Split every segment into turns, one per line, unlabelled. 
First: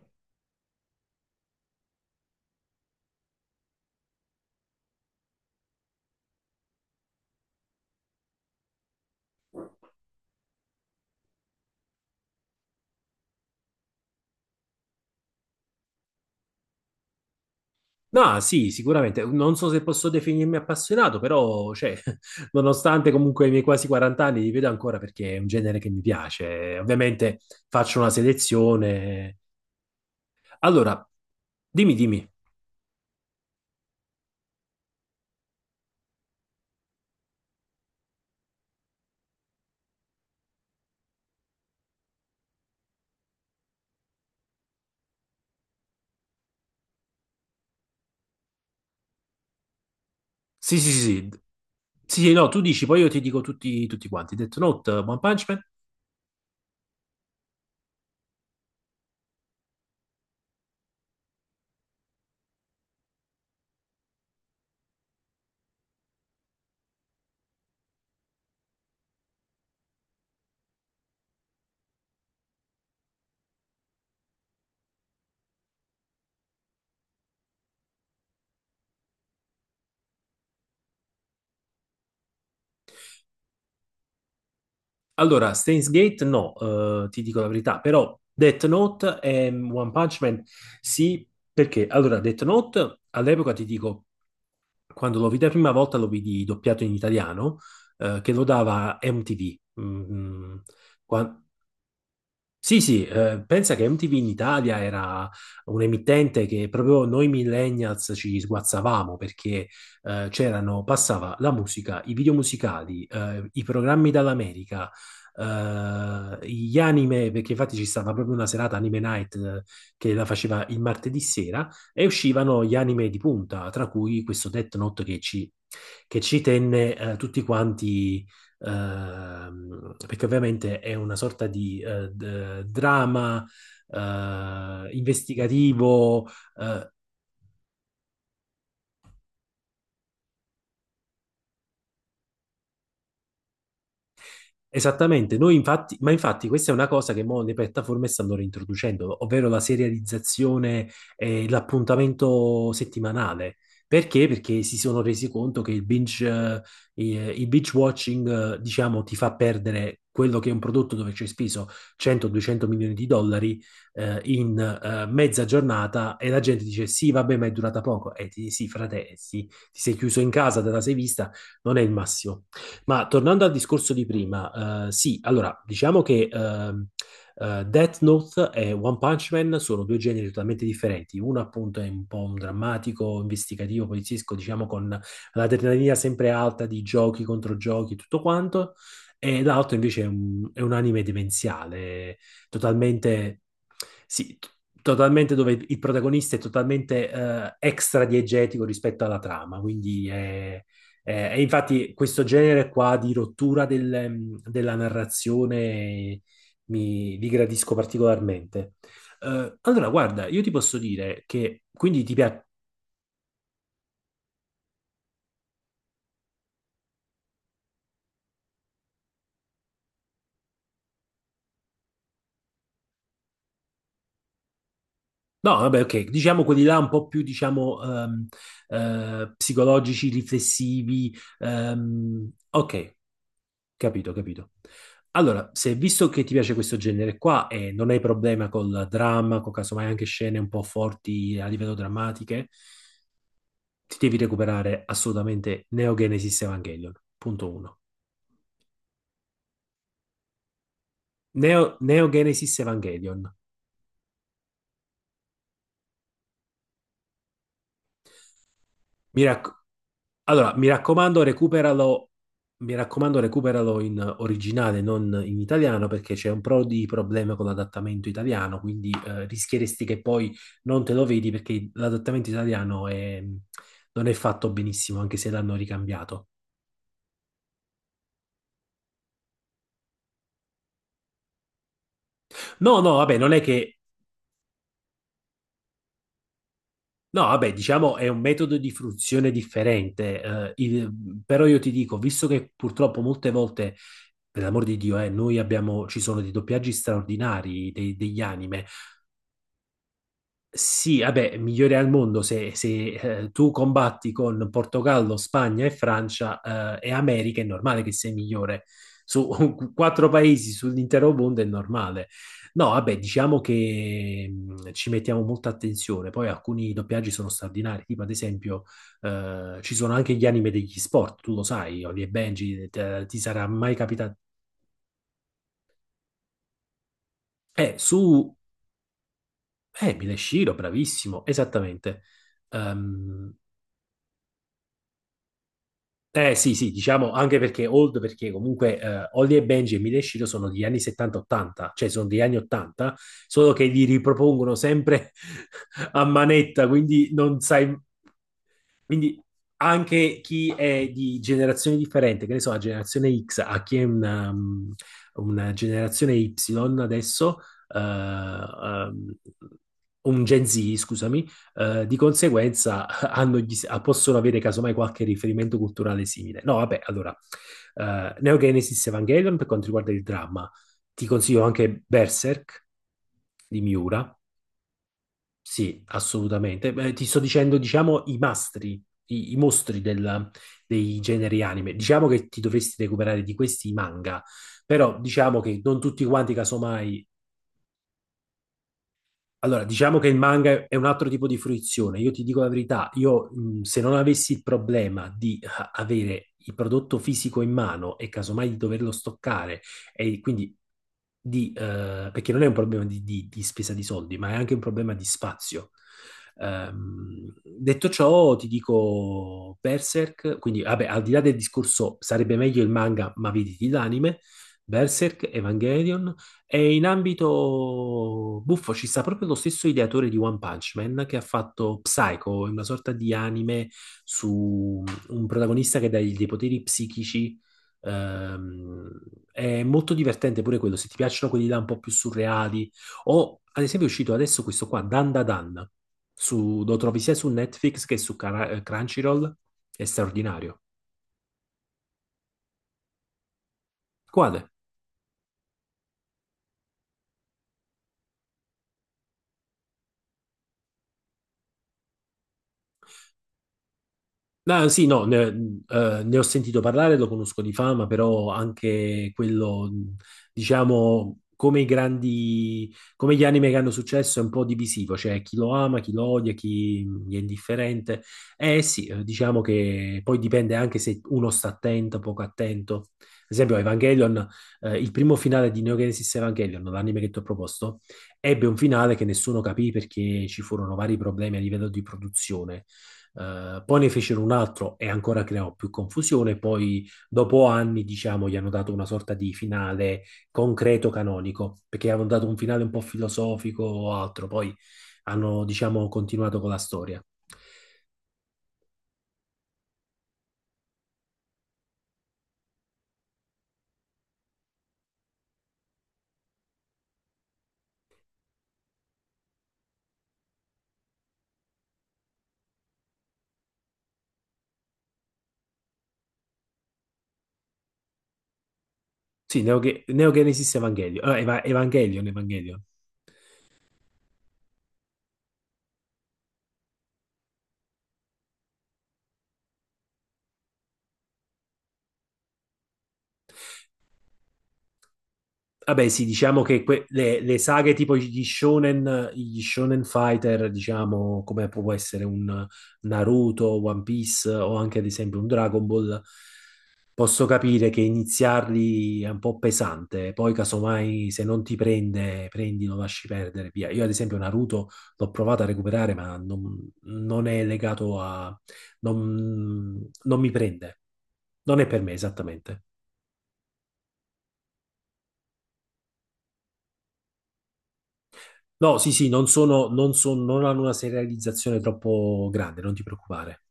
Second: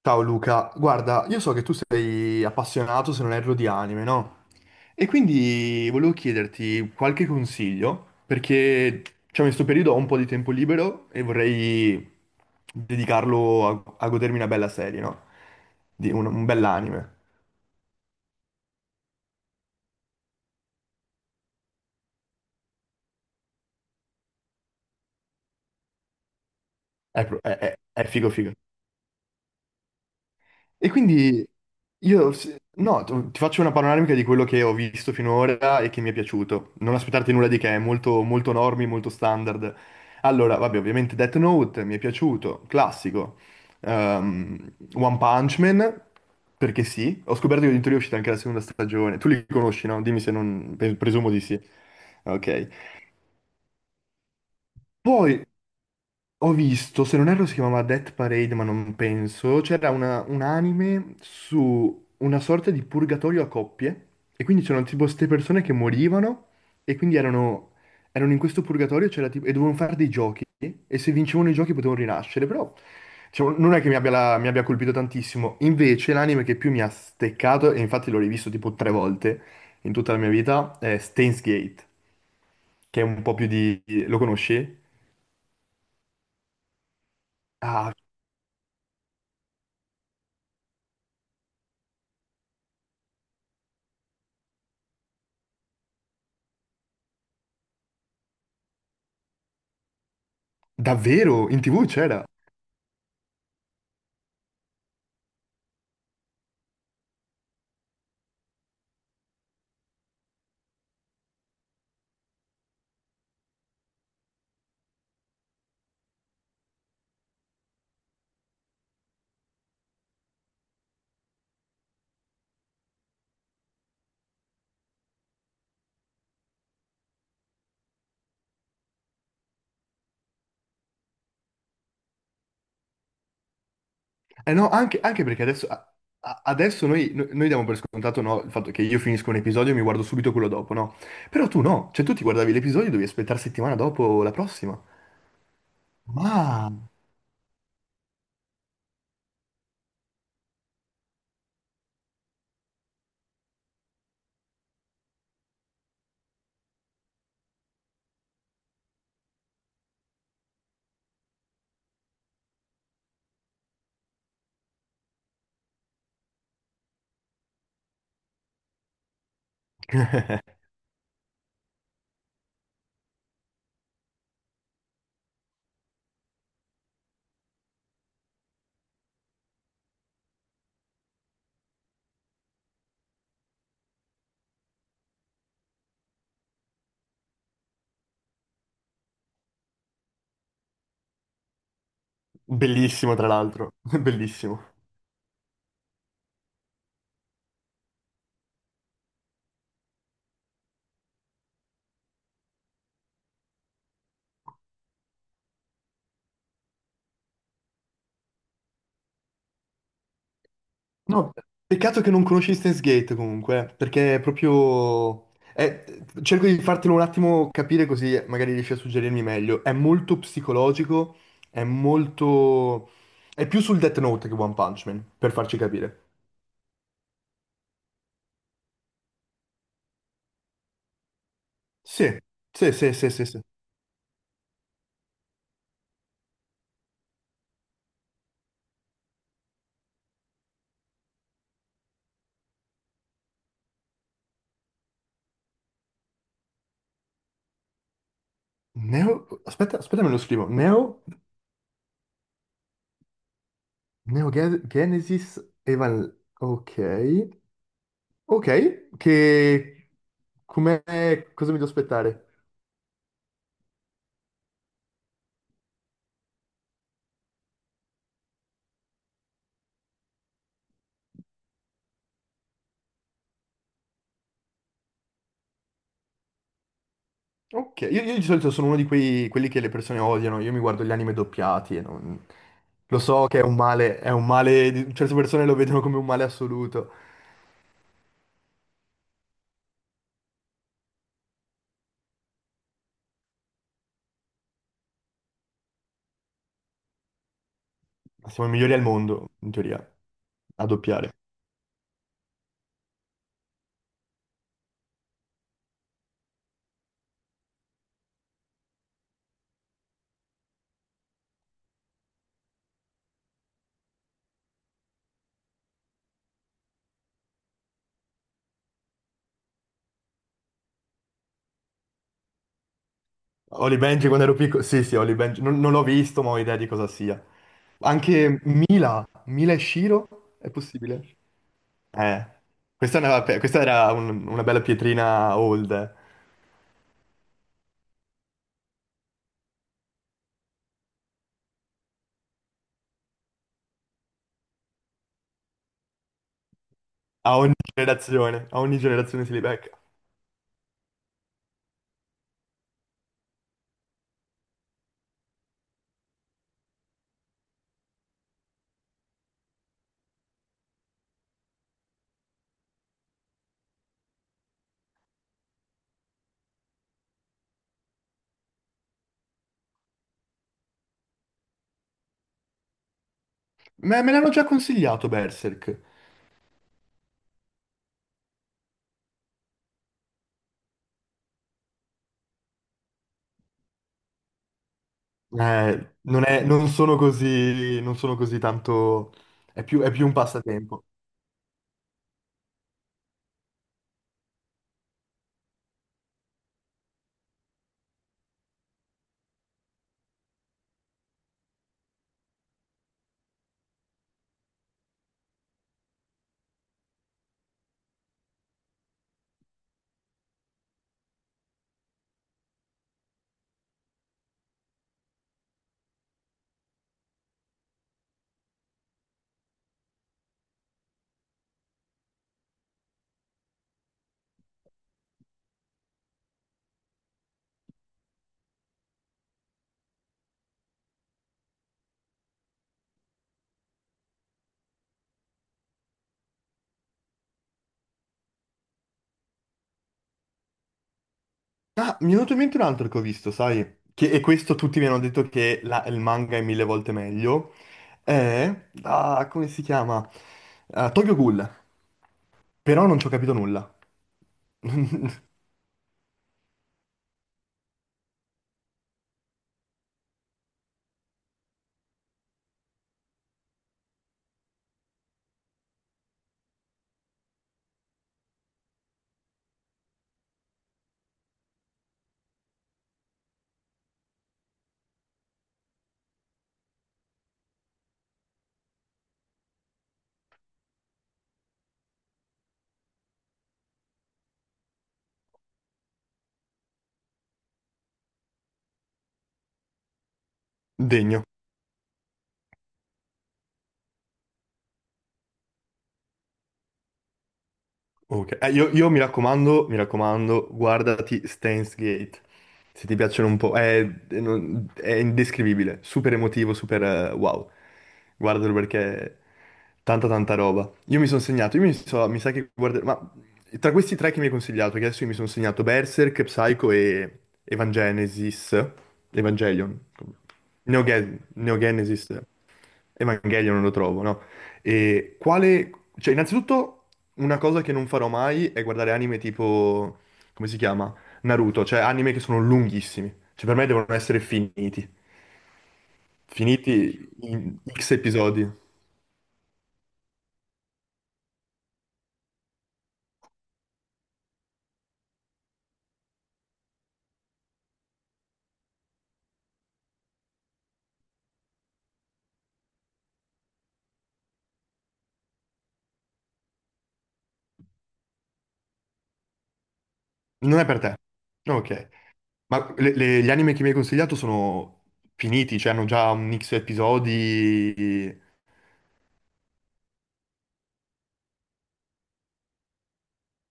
Ciao Luca, guarda, io so che tu sei appassionato, se non erro, di anime, no? E quindi volevo chiederti qualche consiglio, perché diciamo, in questo periodo ho un po' di tempo libero e vorrei dedicarlo a godermi una bella serie, no? Di un bell'anime.
No, sì, sicuramente. Non so se posso definirmi appassionato, però, cioè, nonostante comunque i miei quasi 40 anni, li vedo ancora perché è un genere che mi piace.
È,
Ovviamente
pro-
faccio
è
una
figo figo.
selezione.
E
Allora,
quindi
dimmi, dimmi.
io, se- no, t- ti faccio una panoramica di quello che ho visto finora e che mi è piaciuto. Non aspettarti nulla di che, è molto, molto normi, molto standard. Allora, vabbè, ovviamente Death Note mi è piaciuto, classico. One Punch Man, perché sì. Ho scoperto che addirittura è uscita anche la seconda stagione. Tu li conosci, no? Dimmi se non,
Sì, sì, sì. Sì,
presumo di sì.
sì, sì, no, tu
Ok.
dici, poi io ti dico tutti, tutti quanti. Death Note, One Punch
Poi
Man.
ho visto, se non erro si chiamava Death Parade, ma non penso, c'era un anime su una sorta di purgatorio a coppie e quindi c'erano tipo queste persone che morivano e quindi erano in questo purgatorio, e dovevano fare dei giochi e se vincevano i giochi potevano rinascere, però diciamo, non è che mi abbia colpito tantissimo. Invece l'anime che più mi ha steccato, e infatti l'ho rivisto tipo tre volte in tutta la mia vita, è Steins Gate, che è un po' più di. Lo conosci?
Allora, Steins Gate, no, ti dico la verità,
Ah,
però Death Note e One Punch Man, sì, perché? Allora, Death Note, all'epoca ti dico quando lo vidi la prima volta lo vidi doppiato in italiano, che lo dava MTV. Mm. qua-
davvero? In TV c'era?
sì, sì, pensa che MTV in Italia era un emittente che proprio noi millennials ci sguazzavamo perché c'erano, passava la musica, i video musicali, i programmi dall'America, gli anime, perché infatti ci stava proprio una serata Anime Night che la faceva il martedì sera e uscivano gli anime di punta, tra cui questo Death Note che ci tenne tutti quanti, perché ovviamente è una sorta di drama
Eh no,
eh,
anche, anche perché adesso,
investigativo,
adesso
eh,
noi, noi diamo per scontato, no, il fatto che io finisco un episodio e mi guardo subito quello dopo, no? Però tu no, cioè tu ti guardavi l'episodio e dovevi aspettare settimana dopo la prossima.
esattamente. Noi infatti, ma infatti questa è una
Ma.
cosa che mo le piattaforme stanno reintroducendo, ovvero la serializzazione e l'appuntamento settimanale. Perché? Perché si sono resi conto che il binge, eh, il binge watching, diciamo, ti fa perdere quello che è un prodotto dove ci hai speso 100-200 milioni di dollari, in mezza giornata e la gente dice sì, vabbè, ma è durata poco. E ti sì, frate, sì, ti sei chiuso in casa, te la sei vista, non è il massimo. Ma tornando al discorso di prima, sì, allora diciamo che Death Note e One Punch Man sono due generi totalmente differenti. Uno appunto è un po' un drammatico, investigativo, poliziesco, diciamo con l'adrenalina sempre alta di giochi contro giochi, tutto quanto, e l'altro invece è un anime demenziale,
Bellissimo, tra
totalmente,
l'altro.
sì, t-
Bellissimo.
totalmente, dove il protagonista è totalmente extra diegetico rispetto alla trama, quindi è e infatti questo genere qua di rottura della narrazione mi li gradisco particolarmente. Allora, guarda, io ti posso dire
No,
che
peccato
quindi
che
ti
non
piace...
conosci Steins Gate comunque, perché è proprio. è- Cerco di fartelo un attimo capire così magari riesci a suggerirmi meglio. È molto psicologico, è molto. È più sul Death Note che One Punch Man, per
No,
farci
vabbè,
capire.
ok, diciamo quelli là un po' più, diciamo, psicologici, riflessivi.
Sì, sì, sì,
Ok,
sì, sì, sì.
capito, capito. Allora, se visto che ti piace questo genere qua e non hai problema col dramma, con casomai anche scene un po' forti a livello drammatiche, ti devi recuperare assolutamente Neo Genesis Evangelion, punto uno.
Neo. Aspetta, aspetta, me lo scrivo. Neo...
Neo Genesis Evangelion.
Neo Ge- Genesis Evan. Ok. Ok,
Mi rac-
che.
Mi
Come.
raccomando,
Cosa mi devo
recuperalo,
aspettare?
mi raccomando, recuperalo in originale, non in italiano, perché c'è un pro di problema con l'adattamento italiano, quindi rischieresti che poi non te lo vedi perché l'adattamento italiano non è fatto benissimo, anche se l'hanno ricambiato.
Ok, io di solito sono uno di quei, quelli che le persone odiano, io mi guardo gli anime doppiati e non.
No, no,
Lo
vabbè,
so
non è
che
che
è un male, certe persone lo vedono come un male assoluto,
No, vabbè, diciamo è un metodo di fruizione differente, però io ti dico, visto che purtroppo molte volte, per l'amor di Dio, noi abbiamo, ci sono dei doppiaggi straordinari degli
ma siamo i
anime,
migliori al mondo, in teoria, a
sì,
doppiare.
vabbè, migliore al mondo se tu combatti con Portogallo, Spagna e Francia e America, è normale che sei migliore. Su quattro paesi sull'intero mondo è normale. No, vabbè, diciamo che ci mettiamo molta attenzione. Poi alcuni doppiaggi sono straordinari, tipo ad esempio ci sono anche gli anime degli sport, tu lo sai, Oli e Benji, ti sarà mai
Holly Benji
capitato.
quando ero piccolo, sì sì, Holly Benji, non l'ho visto ma ho idea di cosa sia.
Su...
Anche Mila e Shiro, è
Shiro,
possibile?
bravissimo, esattamente.
Eh, questa, è
Ehm,
questa era una bella pietrina old, eh.
Eh sì, sì, diciamo anche perché old, perché comunque Holly e Benji e Mila e Shiro sono degli anni 70-80, cioè sono degli anni 80, solo che li ripropongono sempre a manetta, quindi non sai,
A ogni
quindi
generazione si li becca.
anche chi è di generazione differente, che ne so, la generazione X, a chi è una una generazione Y adesso, eh, um, un Gen Z, scusami, di conseguenza possono avere casomai qualche riferimento culturale simile. No, vabbè, allora, Neo Genesis Evangelion per quanto riguarda il dramma, ti consiglio anche Berserk di
Me,
Miura,
me l'hanno già consigliato Berserk.
sì, assolutamente. Beh, ti sto dicendo, diciamo, i mastri, i mostri dei generi anime. Diciamo che ti dovresti recuperare di questi i manga, però diciamo che non tutti quanti,
Non sono
casomai,
così, non sono così tanto,
allora,
è più, è
diciamo
più
che
un
il manga è un
passatempo.
altro tipo di fruizione. Io ti dico la verità, io se non avessi il problema di avere il prodotto fisico in mano e casomai di doverlo stoccare, e quindi perché non è un problema di spesa di soldi, ma è anche un problema di spazio. Detto ciò, ti dico Berserk, quindi vabbè, al di là del discorso sarebbe meglio il manga, ma vedi l'anime, Berserk, Evangelion, e in ambito buffo ci sta proprio lo stesso ideatore di One Punch Man che ha fatto Psycho, una sorta di anime su un protagonista che dà dei poteri psichici. Ehm, è molto divertente pure quello, se ti piacciono quelli là un po' più surreali. O ad esempio è uscito adesso questo qua, Dan Da Dan, lo trovi sia su Netflix che su Crunchyroll, è straordinario.
Ah, mi è venuto in mente un altro che ho visto, sai? Che, e
Quale?
questo tutti mi hanno detto che il manga è mille volte meglio. È, ah, come si chiama? Ah, Tokyo Ghoul. Però non ci ho capito nulla.
Ah, sì, no, ne ho sentito parlare, lo conosco di fama, però anche quello, diciamo, come i grandi, come gli anime che hanno successo, è un po' divisivo, cioè chi lo ama, chi lo odia, chi gli è indifferente. Eh sì, diciamo che poi dipende anche se uno sta attento, poco attento. Ad esempio, Evangelion, il primo finale di Neo Genesis Evangelion, l'anime che ti ho proposto, ebbe un finale che nessuno capì perché ci furono vari problemi a livello di produzione. Poi ne fecero un altro e ancora creò più confusione. Poi, dopo anni, diciamo, gli hanno dato una sorta di finale concreto
Degno.
canonico, perché avevano dato un finale un po' filosofico o altro. Poi hanno, diciamo, continuato con la storia.
Ok. Io mi raccomando, guardati Steins Gate. Se ti piacciono un po'. È, è indescrivibile. Super emotivo, super wow. Guardalo perché tanta tanta roba. Io mi sono segnato, mi sa che guarderò, ma tra questi tre che mi hai consigliato, che adesso io mi sono segnato Berserk, Psycho e Evangenesis,
Sì, Neo,
Evangelion,
Ge- Neo Genesis Evangelion.
Neogenesis,
Evangelion.
Evangelion non lo trovo, no? E quale, cioè innanzitutto una cosa che non farò mai è guardare anime tipo, come si chiama? Naruto, cioè anime che sono lunghissimi, cioè per me devono essere finiti,
Vabbè, sì, diciamo che que-
finiti
le, le
in
saghe
X
tipo
episodi.
gli shonen fighter, diciamo, come può essere un Naruto, One Piece o anche ad esempio un Dragon Ball, posso capire che iniziarli è un po' pesante, poi casomai se non ti prende, prendi, lo lasci perdere, via. Io ad esempio Naruto l'ho provato a recuperare, non è legato non, non mi
Non è per
prende.
te.
Non è per
Ok.
me esattamente.
Ma gli anime che mi hai consigliato sono finiti, cioè hanno già un X episodi.
No, sì, sì, non hanno una serializzazione troppo grande, non ti preoccupare.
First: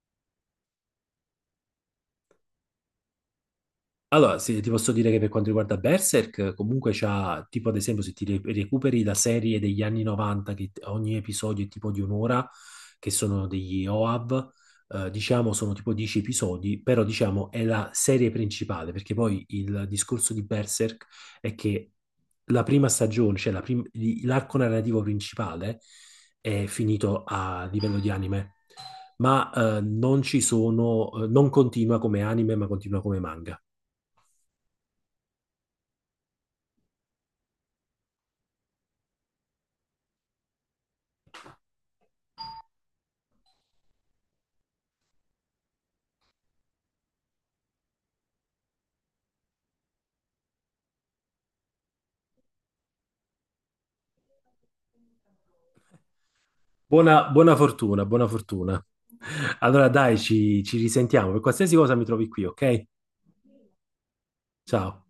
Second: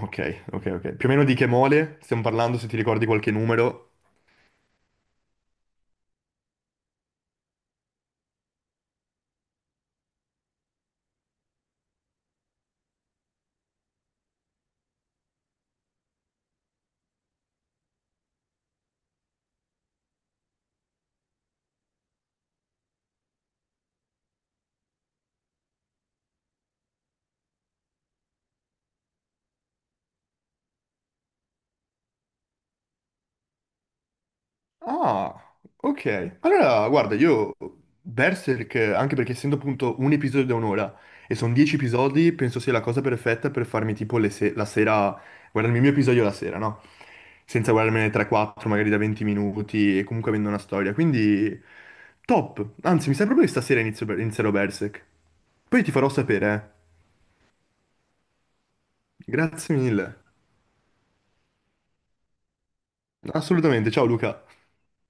Ok, ok, ok. Più o meno di che mole stiamo parlando, se ti ricordi qualche numero.
Allora, se ti posso dire che per quanto riguarda Berserk, comunque c'ha, tipo ad esempio, se recuperi la serie degli anni 90, ogni episodio è tipo di un'ora, che sono degli OAV, diciamo sono tipo 10 episodi, però diciamo è la serie principale, perché poi il discorso di Berserk è che la prima stagione, cioè l'arco narrativo principale, è finito a livello di anime, ma non ci sono, non continua come anime, ma continua come manga.
Ah, ok. Allora, guarda, io Berserk, anche perché essendo appunto un episodio da un'ora e sono 10 episodi, penso sia la cosa perfetta per farmi tipo le se- la sera, guardarmi il mio episodio la sera, no? Senza guardarmene 3-4 magari da 20 minuti e comunque avendo una storia. Quindi top. Anzi, mi sa proprio che stasera inizio, inizierò Berserk. Poi ti farò sapere, eh.
Buona, buona fortuna, buona fortuna.
Grazie
Allora dai,
mille.
ci risentiamo. Per qualsiasi cosa mi trovi qui, ok?
Assolutamente, ciao Luca.
Ciao.